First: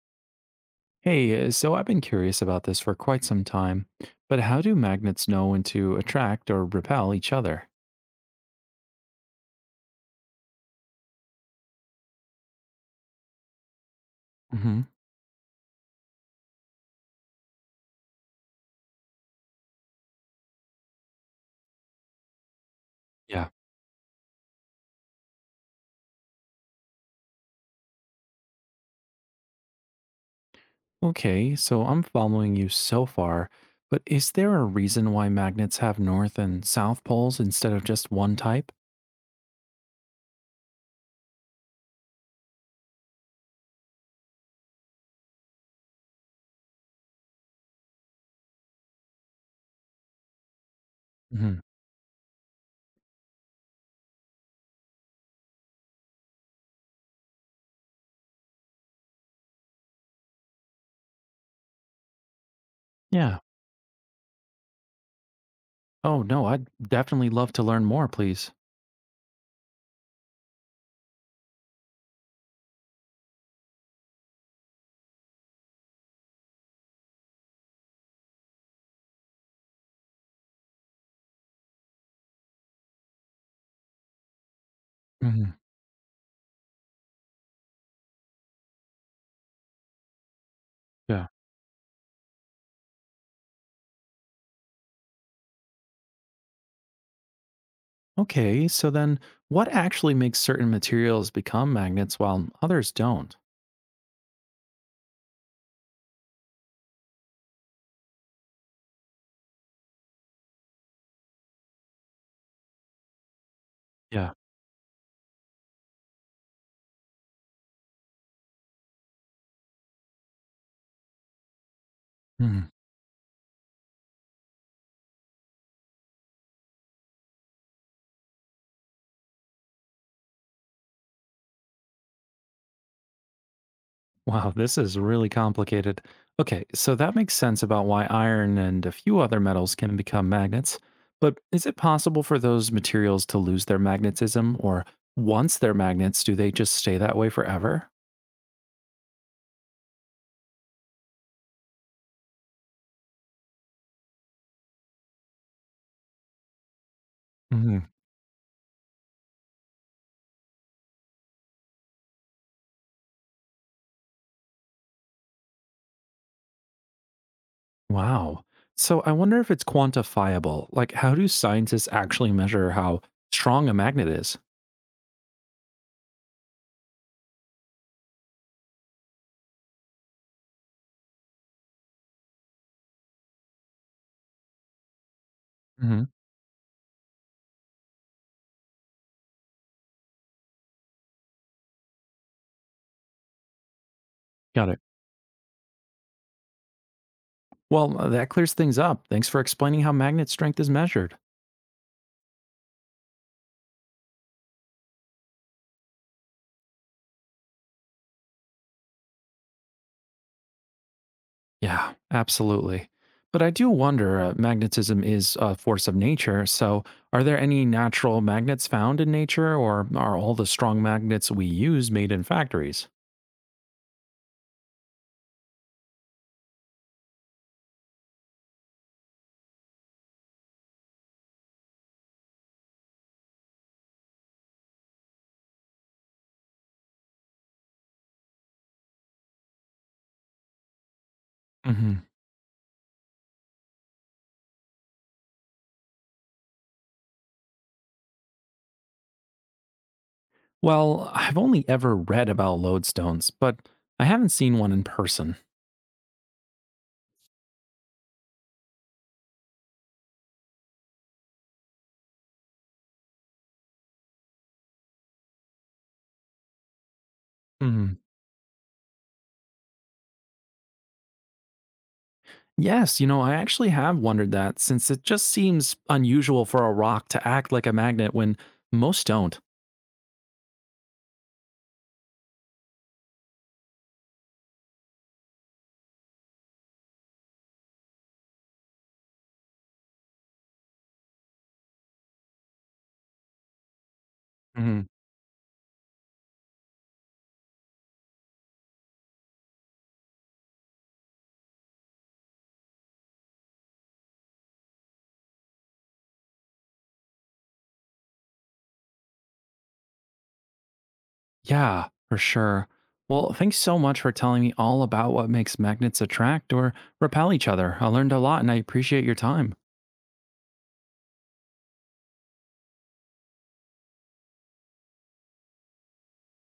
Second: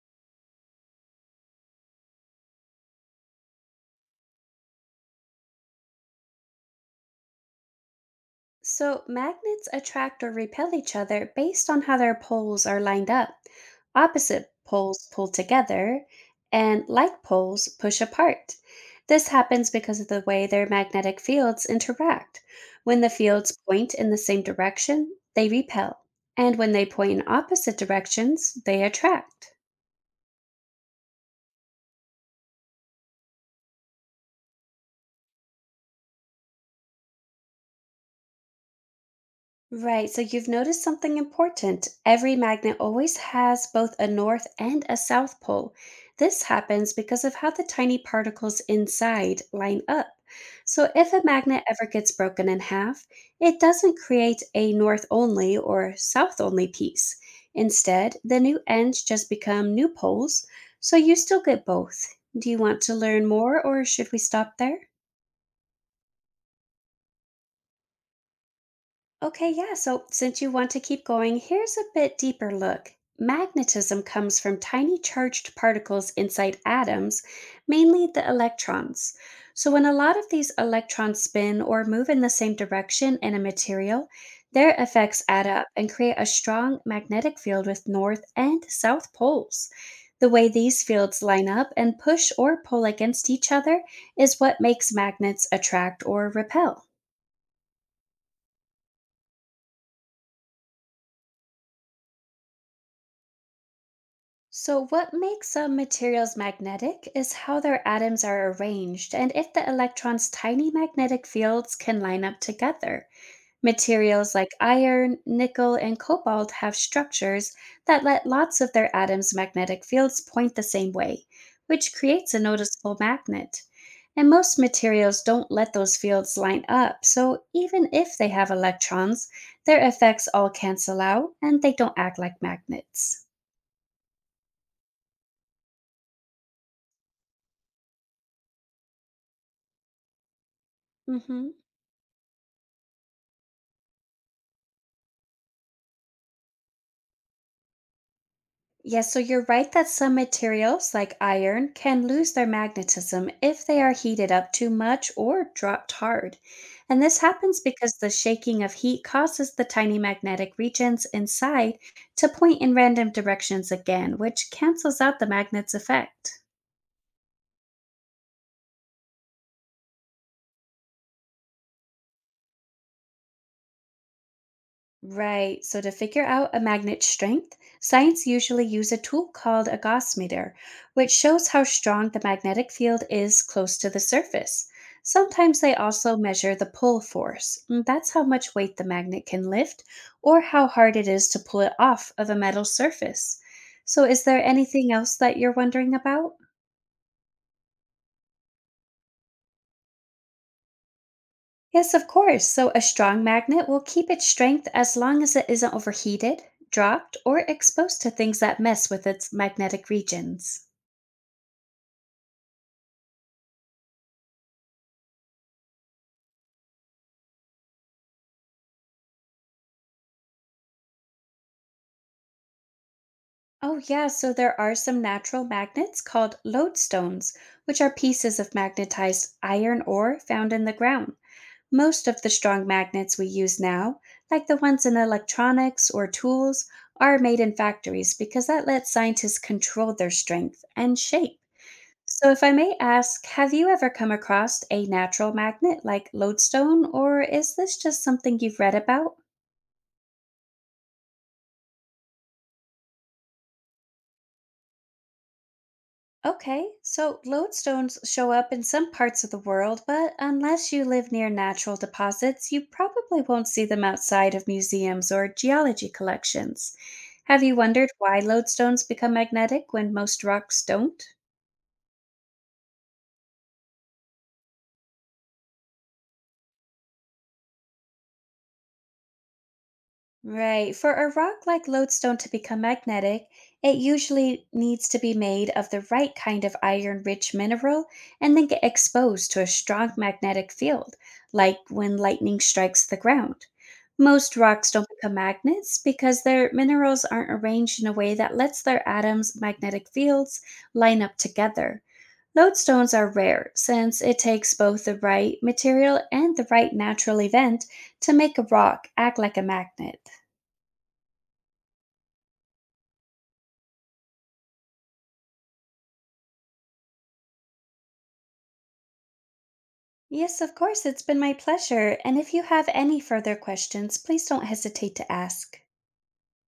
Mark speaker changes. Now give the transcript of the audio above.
Speaker 1: Hey, so I've been curious about this for quite some time, but how do magnets know when to attract or repel each other?
Speaker 2: So, magnets attract or repel each other based on how their poles are lined up. Opposite
Speaker 1: Hmm.
Speaker 2: poles pull together, and like poles push apart. This happens because of the way their magnetic fields interact. When the
Speaker 1: Yeah.
Speaker 2: fields point in the same direction, they repel, and when they point in opposite directions, they attract.
Speaker 1: Okay, so I'm following you so far, but is there a reason why magnets have north and south poles instead of just one type?
Speaker 2: Right, so you've noticed something important. Every magnet always has both a north and a south pole. This happens because of how the tiny particles inside line up. So, if a
Speaker 1: Hmm.
Speaker 2: magnet ever gets broken in half, it doesn't create a north only or south only piece. Instead, the new ends just become new poles, so you still get both. Do you want to learn
Speaker 1: Yeah.
Speaker 2: more or should we stop there?
Speaker 1: Oh, no, I'd definitely love to learn more, please.
Speaker 2: Okay, yeah. So, since you want to keep going, here's a bit deeper look. Magnetism comes from tiny charged particles inside atoms, mainly the electrons. So, when a lot of these electrons spin or move in the same direction in a material, their effects add
Speaker 1: Hmm.
Speaker 2: up and create a strong magnetic field with north and south poles. The way these fields
Speaker 1: Yeah.
Speaker 2: line up and push or pull against each other is what makes magnets attract or repel.
Speaker 1: Okay, so then what actually makes certain materials become magnets while others don't?
Speaker 2: So, what makes some materials magnetic is how their atoms are arranged and if the electrons' tiny magnetic fields can line up together.
Speaker 1: Yeah.
Speaker 2: Materials like iron, nickel, and cobalt have structures that let lots of their atoms' magnetic fields point the same way, which creates a noticeable magnet. And most materials don't let those fields line up, so even if they have electrons, their effects all cancel out and they don't act like magnets.
Speaker 1: Wow, this is really complicated. Okay, so that makes sense about why iron and a few other metals can become magnets. But
Speaker 2: hmm
Speaker 1: is it possible for those materials to lose their magnetism, or once they're magnets, do they just stay that way forever?
Speaker 2: Yes, so you're right that some materials, like iron, can lose their magnetism if they are heated up too much or dropped hard. And this happens
Speaker 1: Hmm.
Speaker 2: because the shaking of heat causes the tiny magnetic regions inside to point in random directions again, which cancels out the magnet's effect.
Speaker 1: Wow. So I wonder if it's quantifiable. Like, how do scientists actually measure how strong a magnet is?
Speaker 2: Right. So to figure out a magnet's strength, science usually use a tool called a Gauss meter, which shows how strong the magnetic field is close to the surface. Sometimes they
Speaker 1: Hmm.
Speaker 2: also measure the pull force. And That's how much weight the magnet can lift or how hard it is to pull it off of a metal surface. So is there
Speaker 1: Got it.
Speaker 2: anything else that you're wondering about?
Speaker 1: Well, that clears things up. Thanks for explaining how magnet strength is measured.
Speaker 2: Yes, of course. So, a strong magnet will keep its strength as long as it isn't overheated, dropped, or exposed to things that mess with its magnetic regions.
Speaker 1: Yeah, absolutely. But I do wonder, magnetism is a force of nature. So, are there any natural magnets found in nature, or are all the strong magnets we use made in factories?
Speaker 2: Oh, yeah, so there are some natural magnets called lodestones, which are pieces of magnetized iron ore found in the ground. Most of the strong magnets we use now, like the ones in electronics or tools, are made in factories because that lets scientists control their strength and shape.
Speaker 1: Hmm.
Speaker 2: So, if I may ask, have you ever come across a natural magnet like lodestone, or is this just something you've read about?
Speaker 1: Well, I've only ever read about lodestones, but I haven't seen one in person.
Speaker 2: Okay, so lodestones show up in some parts of the world, but unless you live near natural deposits, you probably won't see them outside of museums or geology collections. Have you wondered
Speaker 1: Hmm.
Speaker 2: why lodestones become magnetic when most rocks don't?
Speaker 1: Yes, you know, I actually have wondered that since it just seems unusual for a rock to act like a magnet when most don't.
Speaker 2: Right. For a rock like lodestone to become magnetic, it usually needs to be made of the right kind of iron rich mineral and then get exposed to a strong magnetic field, like when lightning strikes the ground. Most rocks don't become magnets because their minerals aren't arranged in a way that lets their atoms' magnetic fields line up together. Lodestones are rare since it takes both the right material and the right natural event to make a rock act like a magnet.
Speaker 1: Yeah, for sure. Well, thanks so much for telling me all about what makes magnets attract or repel each other. I learned a lot and I appreciate your time.
Speaker 2: Yes, of course, it's been my pleasure. And if you have any further questions, please don't hesitate to ask.